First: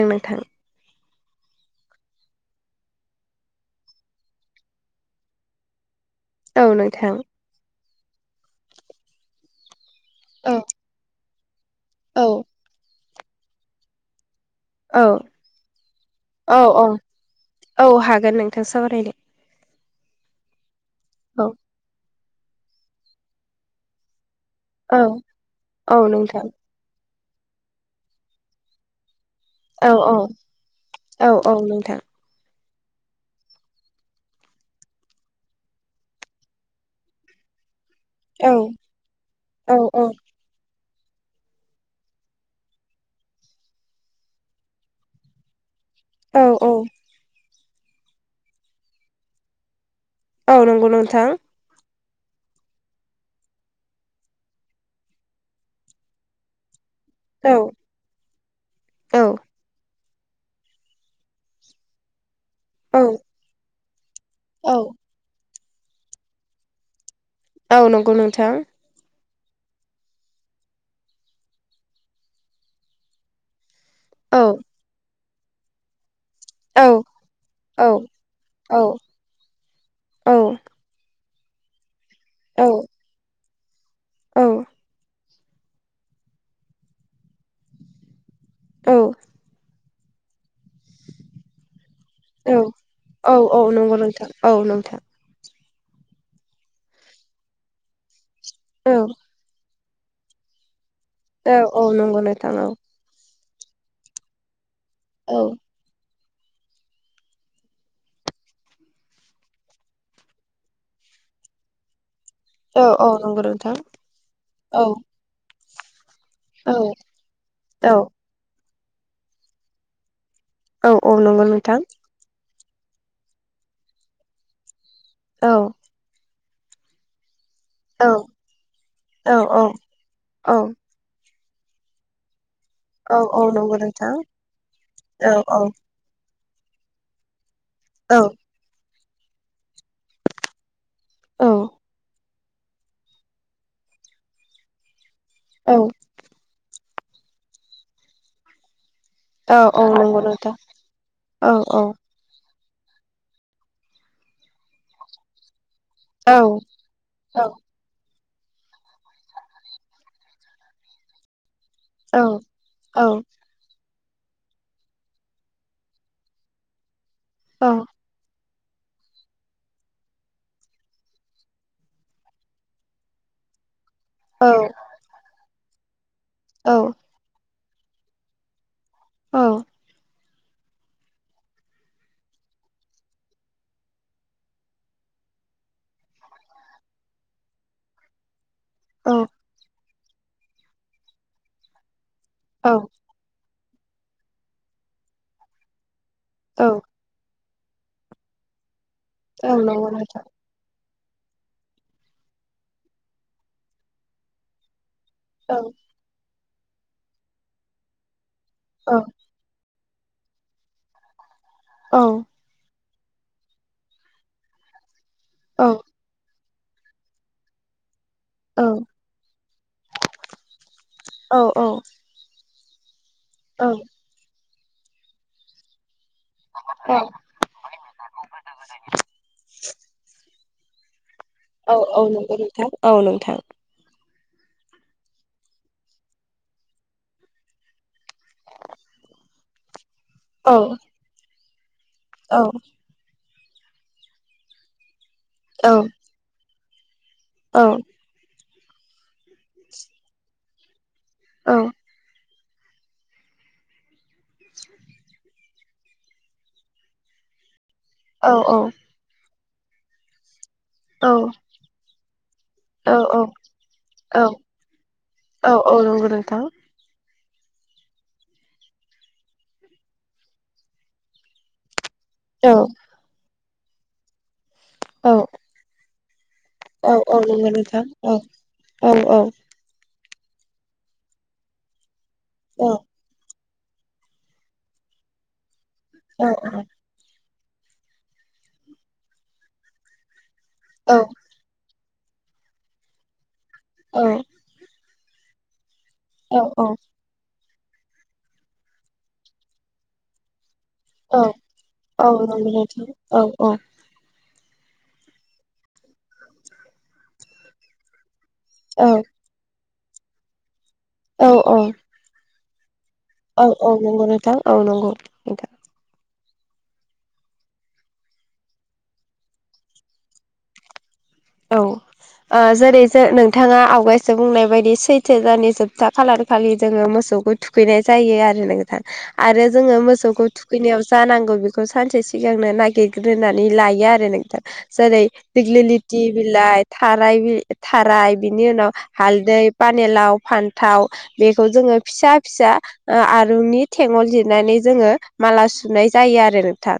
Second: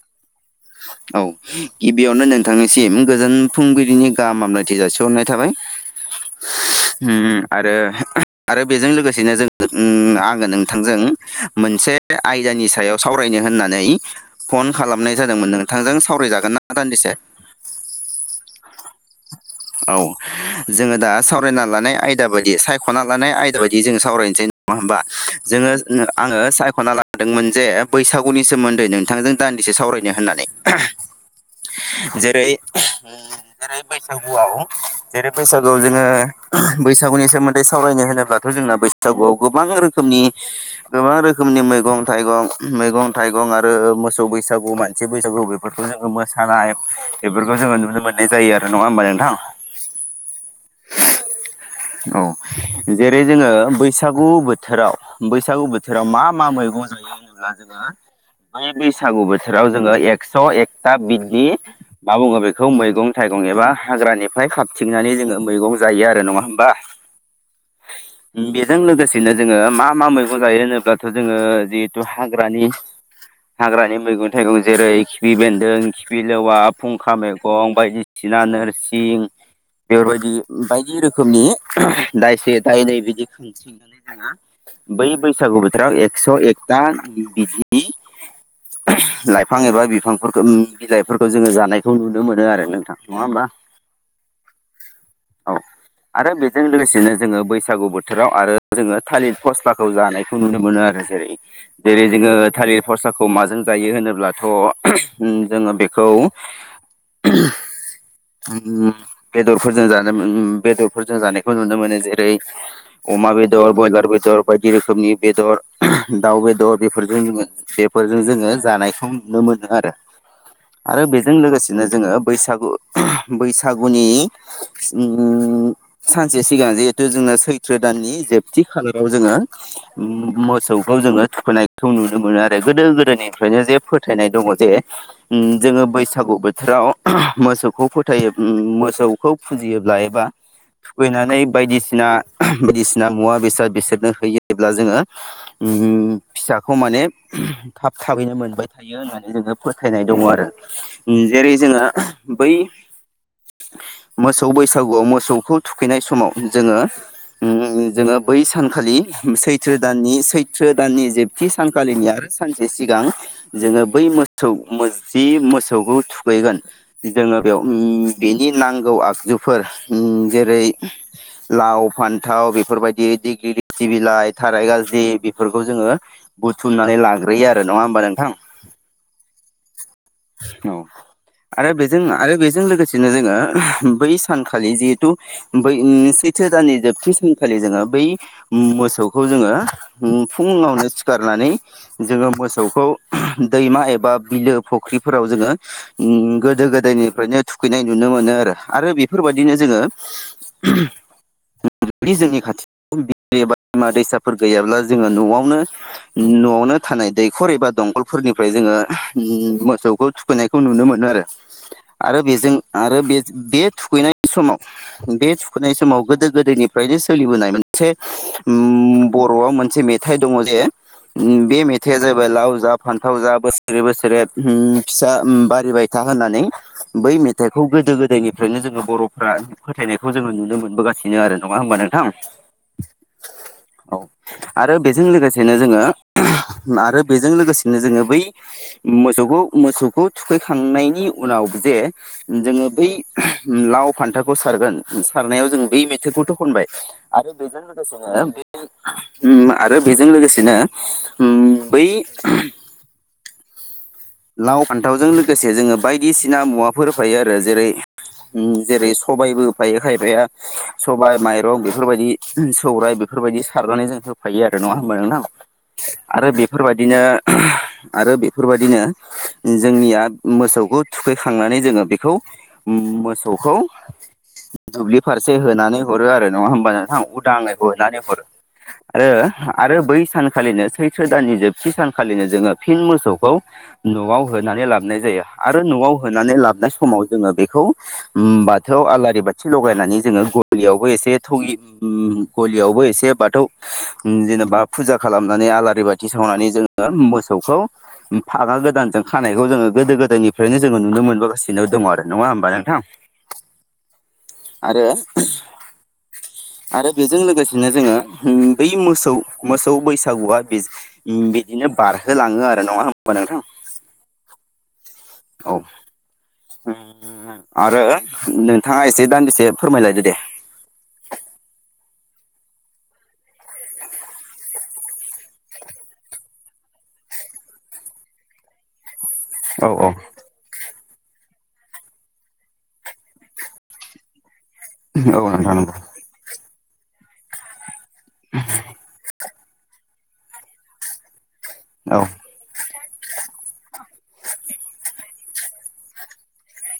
ओं नोंथां। औ गिबियावनो नोंथांनिसिम गोजोन फुंबिलिनि गाहाम हामलायथि जासिहरनाय थाबाय। [inaudible] नोंथां उम आरो आरो बेजों लोगोसेनो जों उम आङो औ नोंथांजों मोनसे औ आयदानि सायाव सावरायनो होननानै फन औ खालामनाय जादोंमोन नोंथांजों सावरायजागोन औ ना औ दान्दिसे। औ हागोन नोंथां सावरायनो औ जोङो दा औ सावरायना लानाय आयदा बायदि सायखना लानाय आयदा बायदि जों सावरायनोसै। नङा होमबा औ जोङो औ आङो नोंथां सायखना लादोंमोन जे बैसागुनि सोमोन्दै नोंथांजों दान्दिसे औ सावरायनो औ होननानै औ औ नोंथां। जेरै उम जेरै बैसागुआव जेरै बैसागुआव जोङो बैसागुनि सोमोन्दै सावरायनो होनो ब्लाथ औ जोंना बैसागुआव गोबां औ रोखोमनि गोबां रोखोमनि मैगं थाइगं मैगं थाइगं आरो मोसौ बैसागु मानसि बैसागु बेफोरखौ जोङो औ औ मोसानाय बेफोरखौ जोङो नुनो मोननाय जायो आरो नङा होमबा नोंथां। औ नंगौ नोंथां औ जेरै जोङो बैसागु बोथोराव बैसागु बोथोराव मा मा मैगं जायो ब्ला औ जोङो बै औ बैसागु बोथोराव जोङो एकस एकथा बिददि मा बुङो बेखौ औ मैगं थाइगं एबा हाग्रानिफ्राय औ खाबथिंनानै जोङो मैगं जायो आरो नङा हमबा औ नंगौ नोंथां बेजों लोगोसे बिदिनो जोङो मा मा मैगं जायो होनोब्लाथ जोङो जिहेथु हाग्रानि हाग्रानि मैगं औ थाइगं जेरै खिफि बेन्दों फिलेवा औ फुंखा मैगं औ बायदिसिना औ नोरसिं। बेफोरबायदि बायदि रोखोमनि दायसे औ दायनै बिदि खांथिंनानै औ बै बैसागु बोथोराव एकस' एकथा बि लाइफां एबा बिफांफोरखौ बिलाइफोरखौ जोङो जानाय खौ नुनो मोनो आरो नोंथां नङा औ होमबा? औ नंगौ नोंथां औ नोंथां औ आरो बेजों लोगोसेनो जोङो बैसागु बोथोराव आरो औ जोङो थालिर फस्लाखौ जानायखौ नुनो मोनो आरो जेरै औ औ जेरै नंगौ जोङो नोंथां थालिर औ खरसाखौ माजों जायो होनोब्लाथ' उम जोङो बेखौ [unintelligible] उ बेदरफोरजों जानो बेदरफोरजों जानायखौ नुनो मोनो जे ओै औ औ अमा नंगौ बेदर नोंथां ब्रयलार बेदर बायदि औ रोखोमनि बेदर। दाउ औ बेदर बेफोरजों जोङो औ बेफोरजों जोङो जानायखौ नुनो मोनो आरो। औ आरो औ बेजों नंगौ नोंथां लोगोसेनो जोङो बैसागु बैसागुनि औ उम सानसे सिगां जिहेथु जोंङो सो औ सोदाननि जेबथि खालाराव औ जोङो औ औ मोसौखौ जोङो थुखोनायखौ नुनो मोनो आरो। गोदो औ औ गोदनिफ्रायनो नंगौ जे नोंथां फोथायनाय दङ जे औ औ जोङो बैसागु बोथोराव मोसौखौ औ फोथायो मोसौखौ फुजियोब्ला एबा थुुखैनानै औ बायदिसिना बायदिसिना मुवा बेसाद बेसोरनो होयोब्ला जोङो। औ फिसाखौ माने थाब थाबैनो मोनबाय थायो होननानै जों औ औ फोथायनाय नंगौ दङ आरो नोंथां उम औ जेरै औ जोङो बै मोसौ बैसागुआव मोसौखौ थुखैनाय समाव औ जोङो उम जोङो बै सानखालि सैथो दाननि सैथ्रो दाननि जे थि सानखालिनि औ आरो सानसे औ सिगां जोङो बै मो मोसौ जि मोसौखौ थुखैगोन जोङो बेयाव बे नि नांगौ आगजुफोर जेरै लाव फान्थाव बेफोरबायदि दि बिलाइ। औ थाराय गाज्रि बेफोरखौ जोङो बुथुमनानै लाग्रोयो आरो नङा होमबा नोंथां? औ औ आरो बेजों आरो बेजों लोगोसेनो जोङो बै सानखालि जिहेथु बै सैथो दाननि जोबथि सानखालि जोङो बै मोसौखौ जोङो फुङावनो सिखारनानै जोङो औ मोसौखौ औ नंगौ नोंथां औ दैमा एबा बिलो फुख्रिफोराव जोङो गोदो गोदायनिफ्रायनो थुखैनाय नुनो मोनो आरो आरो औ बेफोरबायदिनो जोङो नंगौ नोंथां जुदि जोंनि खाथियाव बि एबा बिमा दैसाफोर गैयाब्ला जोङो औ न'आवनो नोंथां औ न'आवनो थानाय दैखर एबा दंखलफोरनिफ्राय जोङो अ। मोसौखौ थुखैनायखौ नुनो मोनो औ आरो-आरो बेजों आरो बे-बे थुखैनाय बे समाव बे औ सुखुनाय समाव गोदो गोदायनिफ्रायनो सोलिबोनाय मोनसे औ बर'आव मोनसे मेथाइ दङ जे बे औ मेथाइआ जाबाय लाव जा फान्थाव जा औ बोसोरे बोसोरे फिसा बारिबाय था होननानै बै मेथाइखौ गोदो गोदायनिफ्रायनो जोङो बर'फ्रा फोथायनायखौ जोङो नुनो मोनबोगासिनो आरो। नङा होमबा औ औ नोंथां? नंगौ औ आरो बेजों लोगोसेनो जोङो आरो बेजों लोगोसेनो जोङो बै मोसौखौ मोसौखौ थुखैखांनायनि उनाव जे जोङो बै लाव फान्थावखौ सारगोन सारनायाव जों बेै मेथाइखौथ' खनबाय आरो बेजों लोगोसेनो बे उम्म आरो बेजों लोगोसेनो उम्म बै लाव फान्थावजों लोगोसे जोङो बायदिसिना मुवाफोर होफायो आरो जेरै जेरै सबायबो होफायो खायफाया। सबायाइ माइरं बेफोरबायदि सौराइ बेफोरबायदि सारनानै जों होफायो आरो नङा ह होनबा नोंनाौ? औ औ नंगौ नोंथां। बिदिनो आरो बेफोरबादिनो जोंनिया मोसौखौ थुखैखांनानै जोङो बेखौ औ मो-मोसौखौ दुब्लि औ फारसे होनानै हरो आरो नङा होमबा औ नोंथां औ नंगौ उदाङै नोंथां होनानै औ हरो औ आरो औ आरो बै सानखालिनो सैथो दाननि जोबथि सानखालिनो जोङो औ फिन मोसौखौ न'आव होनानै लाबनाय जायो आरो न'आव औ होनानै लाबनाय समाव जोङो बेखौ उम्म [unintelligible] आलारि बाथि लगायनानै जोङो गलियावबो औ एसे थगि गलियावबो एसे बाथौ उम्म जेनेबा फुजा खालामनानै आलारि बाथि थि औ सावनानै औ जोङो मोसौखौ फागा गोदानजों खानायखौ जोङो गोदो गोदायनि [unintelligible] जोङो नुनोमोनबोगासिनो दङ आरो औ नङा होमबा नंगौ नोंथां? औ औ। आरो आरो बिजों लोगोसेनो जोङो उम्म बै औ मोसौ मोसौ बैसागुआ बिज औ बिदिनो बारहोलाङो आरो नङा होमबा नोंथां? औ औ नंगौ नोंथां औ नंगौ। नोंथां औ। उम्म आरो नोंथाङा एसे दानदिसे फोरमायलायदो दे। औ। ओ जेरै जो नोंथाङा आवगायसो बुंनाय बायदि सैथो दाननि जोबथा खालारखालि जोङो मोसौखो थु खैनाय जायो आरो नोंथां आरो औ जोङो मोसौखौ थु खैनायाव जानांगौ बेखौ सानसे सिगांनो नागिरग्रोनानै लायो आरो नोंथां। जेरै औ नोंथां दिग्लि नंगौ लिथि बिलाइ थाराय बि थाराय बिनि उनाव हालदै पानेलाव फान्थाव बेखौ जोङो औ फिसा फिसा ओ आरुनि थेंगल जिरनानै जोङो माला सुनाय जायो आरो नोंथां।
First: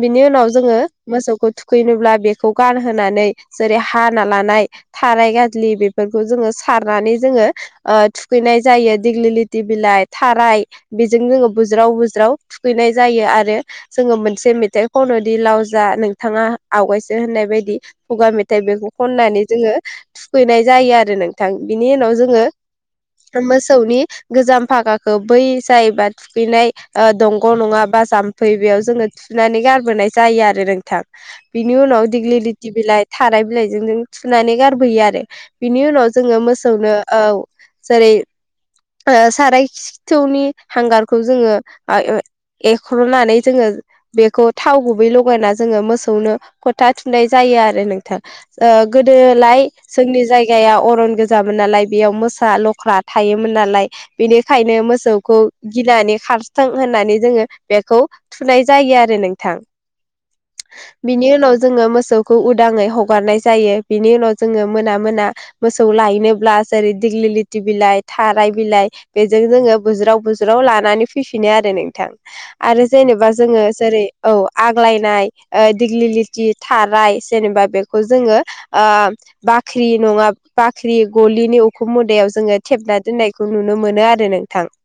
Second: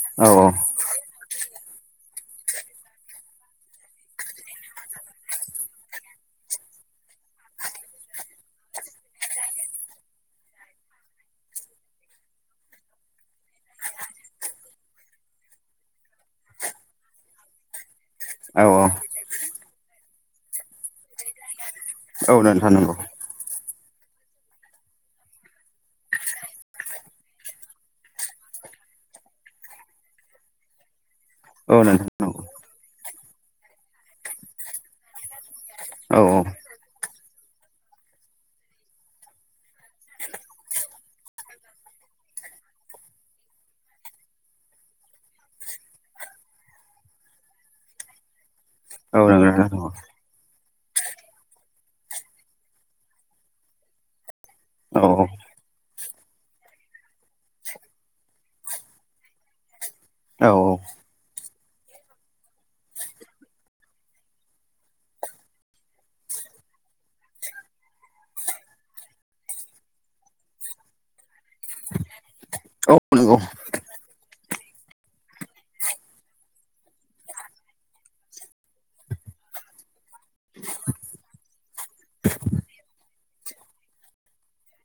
बिनि औ उनाव जोङो मोसौखौ थुखैनोब्ला बेखौ गानहोनानै जेरै हाना लानाय थाराय गाज्लि बेफोरखौ जोङो सारनानै जोङो ओ थुखैनाय जायो दिग्लि लिथि बिलाइ थाराय बेजों जोङो बुज्राव बुज्राव थुखैनाय जायो आरो जोङो मोनसे मेथाइ खननो दि लाव जा नोंथाङा आवगायसो होननाय बायदि खुगा [unintelligible] औ बेखौ खननानै जोङो थुखैनाय जायो आरो नोंथां बिनि उनाव औ जोङो नोंथां नंगौ मोसौनि गोजाम फागाखौ बै जायोबा थुखैनाय ओ दंग' नङा बा जाम्फै बेयाव जोङो सुनानै गारबोनाय जायो आरो नोंथां। बिनि औ उनाव नोंथां दिग्लि नंगौ लिथि बिलाइ थाराय बिलाइजों जों थुनानै गारबोयो आरो। बिनि उनाव औ जोङो औ मोसौनो औ जेरै ओ साराय खिथौनि हांगारखौ जोङो आ ए-एख्रु'नानै जोङो बेखौ थाव गुबै लगायना जोङो मोसौनो फोथा थुनाय जायो आरो नों ओ औ नंगौ गोदोलाय नोंथां नंगौ जोंनि जायगा गाया अरन गोजामोन नालाय बेयाव मोसा लख्रा थायोमोन नालाय। बेनिखायनो औ मोसौखौ गिनानै खार थों होननानै जोङो बेखौ थुखैनाय जायो आरो नोंथां औ बिनि उनाव जोङो मोसौखौ उदाङै हगारनाय जायो बिनि उनाव जोङो मोना मोना मोसौ लायनोब्ला जेरै दिग्लि लिथि बिलाइ थाराय बिलाइ बेजों जोङो बुज्राव बुज्राव लानानै फैफिनो आरो नोंथां आरो औ जेनेबा नंगौ जोङो जेरै औ आग्लायनाय ओ दिग्लिलिथि थाराय जेनेबा बेखौ जोङो ओ बाख्रि नङा बाख्रि गलिनि उखुम मुदायाव जोङो थेबना दोननायखौ नुनो मोनो आरो नोंथां [inaudible]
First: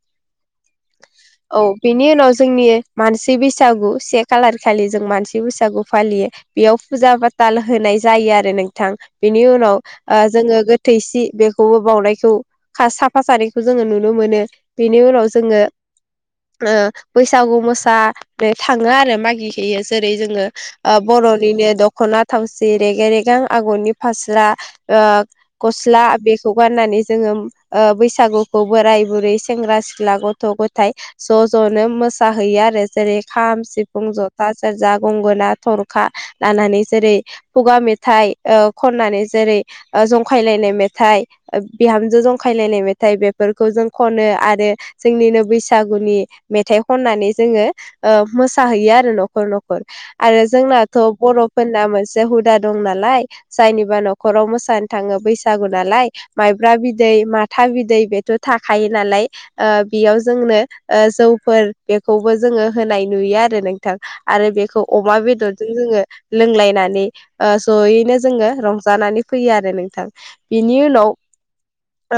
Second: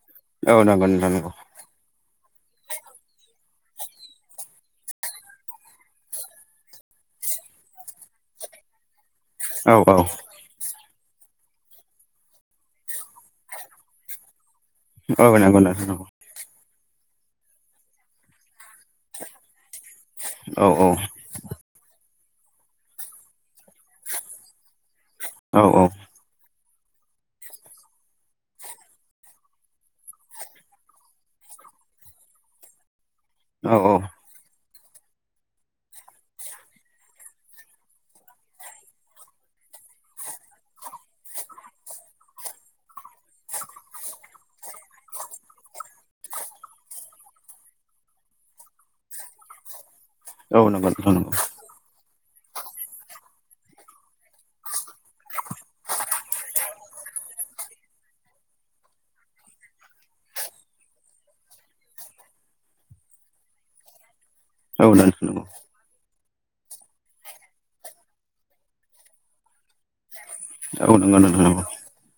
औ नंगौ नोंथां नंगौ। औ बेनि उनाव जोंनि मानसि बैसागु से खालार खालि जों मानसि बैसागु फालियो। बेयाव फुजा फाथाल होनाय जायो आरो नोंथां बेनि औ उनाव औ ओ जोङो थैसि बेखौबो बावनायखौ खा साफा सानैखौ जोङो नुनो मोनो। बेनि उनाव औ नंगौ जोङो नोंथां नंगौ ओ बैसागु मोसानो थाङो आरो मागि गेयो जेरै जोङो औ ओ बर'निनो दख'ना थावसि [unintelligible] रेगे रेगां आगरनि फास्रा ओ औ गसला बे खौ गाननानै जोङो ओ बैसागुखौ बोराय बुरै सेंग्रा सिख्ला गथ' गथाय ज' ज'नो मोसाहैयो आरो जेरै खाम, औ सिफुं, जथा, सेरजा, गंगोना, थरखा लानानै जेरै खुगा मेथाइ ओ खननानै जेरै जंखायलायनाय मेथाइ ओ बिहामजो जंखायलायनाय मेथाइ बेफोरखौ जों खनो आरो जोंनिनो बैसागुनि मेथाइ खननानै जोङो ओ मोसाहैयो आरो न'खर न'खर आरो औ नंगौ जोंनाथ' नोंथां नंगौ बर'फोरना मोनसे बे हुदा दं नालाय जायनिबा न'खराव मोसानो थाङो बैसागु नालाय माइब्रा बिदै माथा बिदै बेथ' थाखायो नालाय ओ बेयाव जोंनो जौफोर बेखौबो जोङो होनाय नुयो आरो नोंथां आरो औ बेखौ अमा नोंथां नंगौ बेदरजों जोङो लोंलायनानै ओ जयैनो जोङो रंजानानै फैयो आरो नोंथां बिनि औ उनाव नंगौ नोंथां नंगौ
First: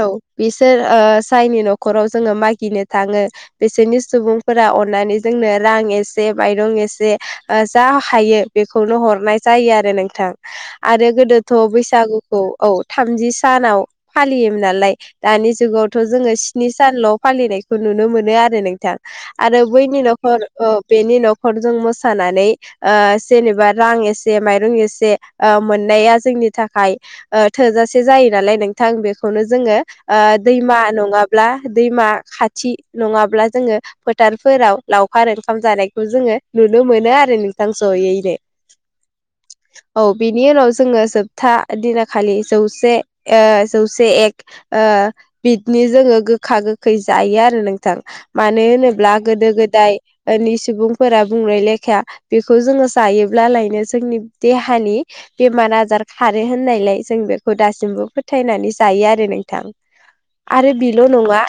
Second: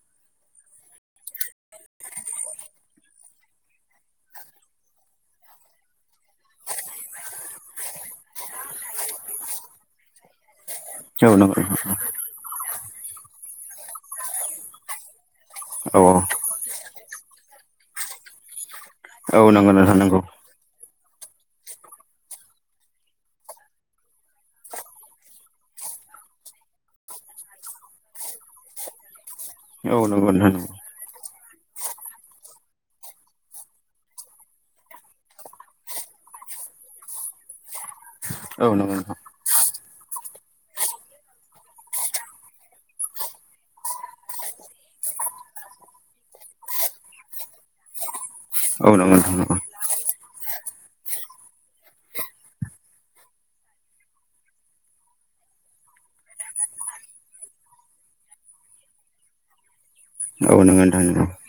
औ बिसोर ओ जायनि न'खराव जोङो मागिनो थाङो बिसोरनि सुबुंफोरा अननानै जोंनो रां एसे माइरं एसे ओ जा हायो बेखौनो हरनाय जायो आरो नोंथां आरो औ गोदोथ' नंगौ बैसागुखौ औ थामजि सानाव फालियोमोन नालाय दानि औ जुगावथ' जोङो स्नि सानल' फालिनायखौ नुनो मोनो आरो नोंथां औ आरो नंगौ नोंथां बैनि नंगौ न'खर औ बेनि न'खरजों मोसानानै ओ जेनेबा रां एसे माइ जों एसे ओ‌ मोननाया जोंनि थाखाय ओ थोजासे जायो नालाय नोंथां बेखौनो जोङो औ ओ नंगौ नोंथां नंगौ दैमा नङाब्ला दैमा खाथि नङाब्ला जोङो फोथारफोराव लावखार ओंखाम जानायखौ जोङो नुनो मोनो आरो नोंथां जयैनो औ नंगौ नोंथां औ बिनि उनाव जोङो जोबथा दिनाखालि जौसे ओ जौसे एक ओ बिदिनो जोङो गोखा गोखै जायो आरो नोंथां मानो औ होनोब्ला नंगौ नोंथां गोदो नंगौ गोदाय नि सुबुंफोरा बुंनाय लेखाया बेखौ जोङो जायोब्लालायनो जोंनि देहानि बेमार आजार खारो होननायलाय जों बेखौ दासिमबो फोथायनानै जायो आरो नोंथां औ नंगौ नोंथां नंगौ औ नंगौ नोंथां नंगौ औ नंगौ नोंथां नंगौ औ आरो नंगौ बेल' नोंथां नंगौ नङा औ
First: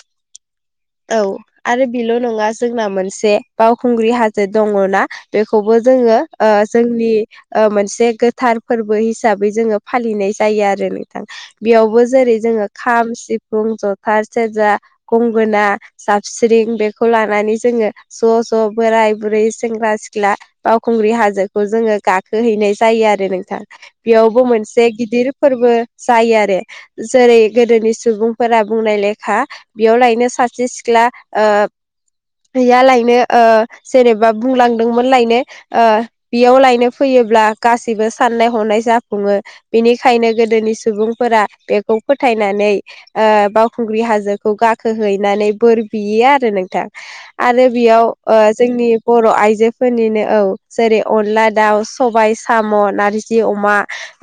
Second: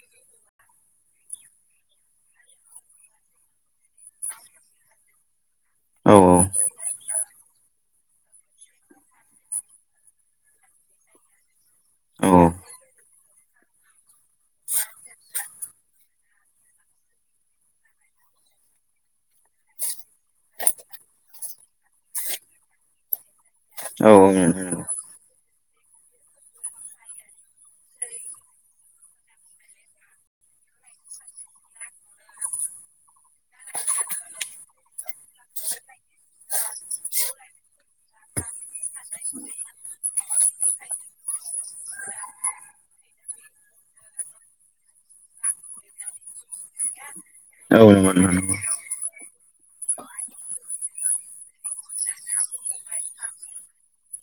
औ आरो बेल' नङा जोंना मोनसे बावखुंग्रि हाजो दङ ना बेखौबो जोङो औ ओ जोंनि ओ मोनसे गोथार फोरबो हिसाबै जोङो फालिनाय जायो आरो नोंथां बेयावबो जेरै जोङो खाम सिफुं जथा सेरजा गंगोना जाबस्रिं बेखौ लानानै जोङो ज' ज' बोराय, बुरै, सेंग्रा, सिख्ला बावखुंग्रि हाजोखौ जोङो गाखोहैनाय जायो आरो नोंथां। बेयावबो मोनसे गिदिर फोरबो जायो आरो जेरै गोदोनि सुबुंफोरा बुंनाय लेखा बेयाव लायनो सासे सिख्ला ओ गैया लायनो ओ जेनेबा बुंलांदोंमोन लायनो ओ बेयाव लायनो फैयोब्ला गासैबो साननाय हनाय जाफुङो। बेनिखायनो गोदोनि सुबुंफोरा बेखौ फोथायनानै ओ‌बावखुंग्रि हाजोखौ गाखोहैनानै बोर बियो आरो नोंथां आरो बेयाव ओ जोंनि बर' आइजोफोरनिनो औ जेरै अनला दाउ सबाय साम' नारजि अमा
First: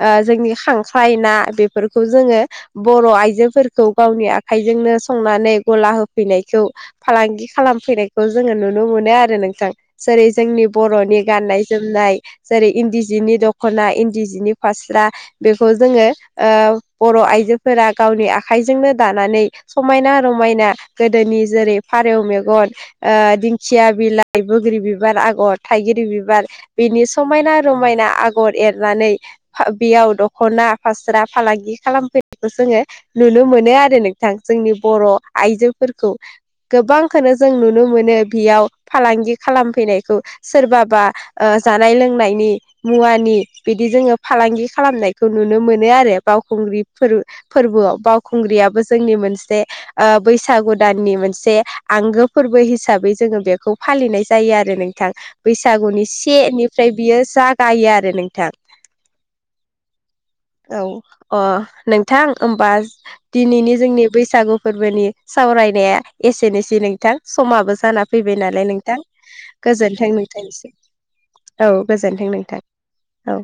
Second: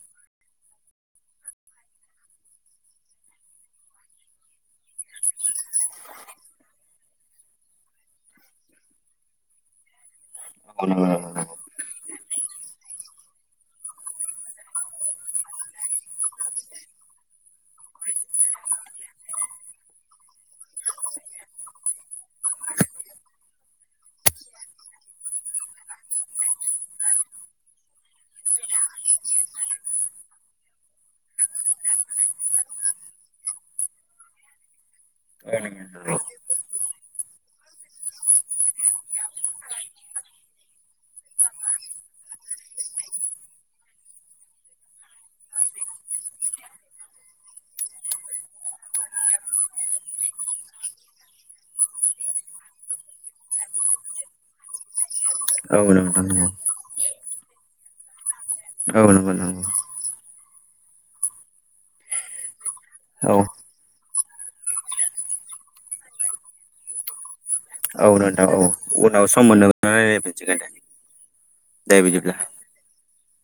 ओ जोंनि खांख्राइ ना बेफोरखौ जोङो बर' आइजोफोरखौ गावनि आखाइजोंनो संनानै गला होफैनायखौ फालांगि खालामफैनायखौ जोङो नुनो मोनो आरो नोंथां जेरै जोंनि बर'नि गाननाय जोमनाय जेरै इन्दि जिनि दख'ना इन्दि जिनि फास्रा बेखौ जोङो ओ बर' आइजोफोरा गावनि आखाइजोंनो दानानै समायना -रमायना गोदोनि जेरै फारौ मेगन ओ दिंखिया बिलाइ, बोग्रि बिबार आगर, थाइगिर बिबार बिनि समायना -रमायना आगर एरनानै फा बेयाव दख'ना फास्रा फालांगि खालामफैखौ जोङो नुनो मोनो आरो नोंथां जोंनि बर' आइजोफोरखौ। गोबांखौनो जों नुनो मोनो बेयाव फालांगि खालामफैनायखौ सोरबाबा ओ जानाय लोंनायनि मुवानि बिदि जोङो फालांगि खालामनायखौ नुनो मोनो आरो बावखुंग्रिफोर फोरबोआव बावखुंग्रियाबो जोंनि मोनसे ओ बैसागु दाननि मोनसे आंगो फोरबो हिसाबै जोङो बेखौ फालिनाय जायो आरो नोंथां। बैसागुनि सेनिफ्राय बियो जागायो आरो नोंथां। औ नोंगौ नोंगौ औ अ नोंथां होमबा दिनैनि जोंनि बैसागु फोरबोनि सावरायनाया एसेनोसै नोंथां समाबो जाना फैबाय नोंथां औ नालाय नोंथां उनाव सम मोनोब्ला गोजोनथों रायलायफिनसिगोन दे नोंथांसिम औ दे गोजोनथों बिदिब्ला नोंथां। औ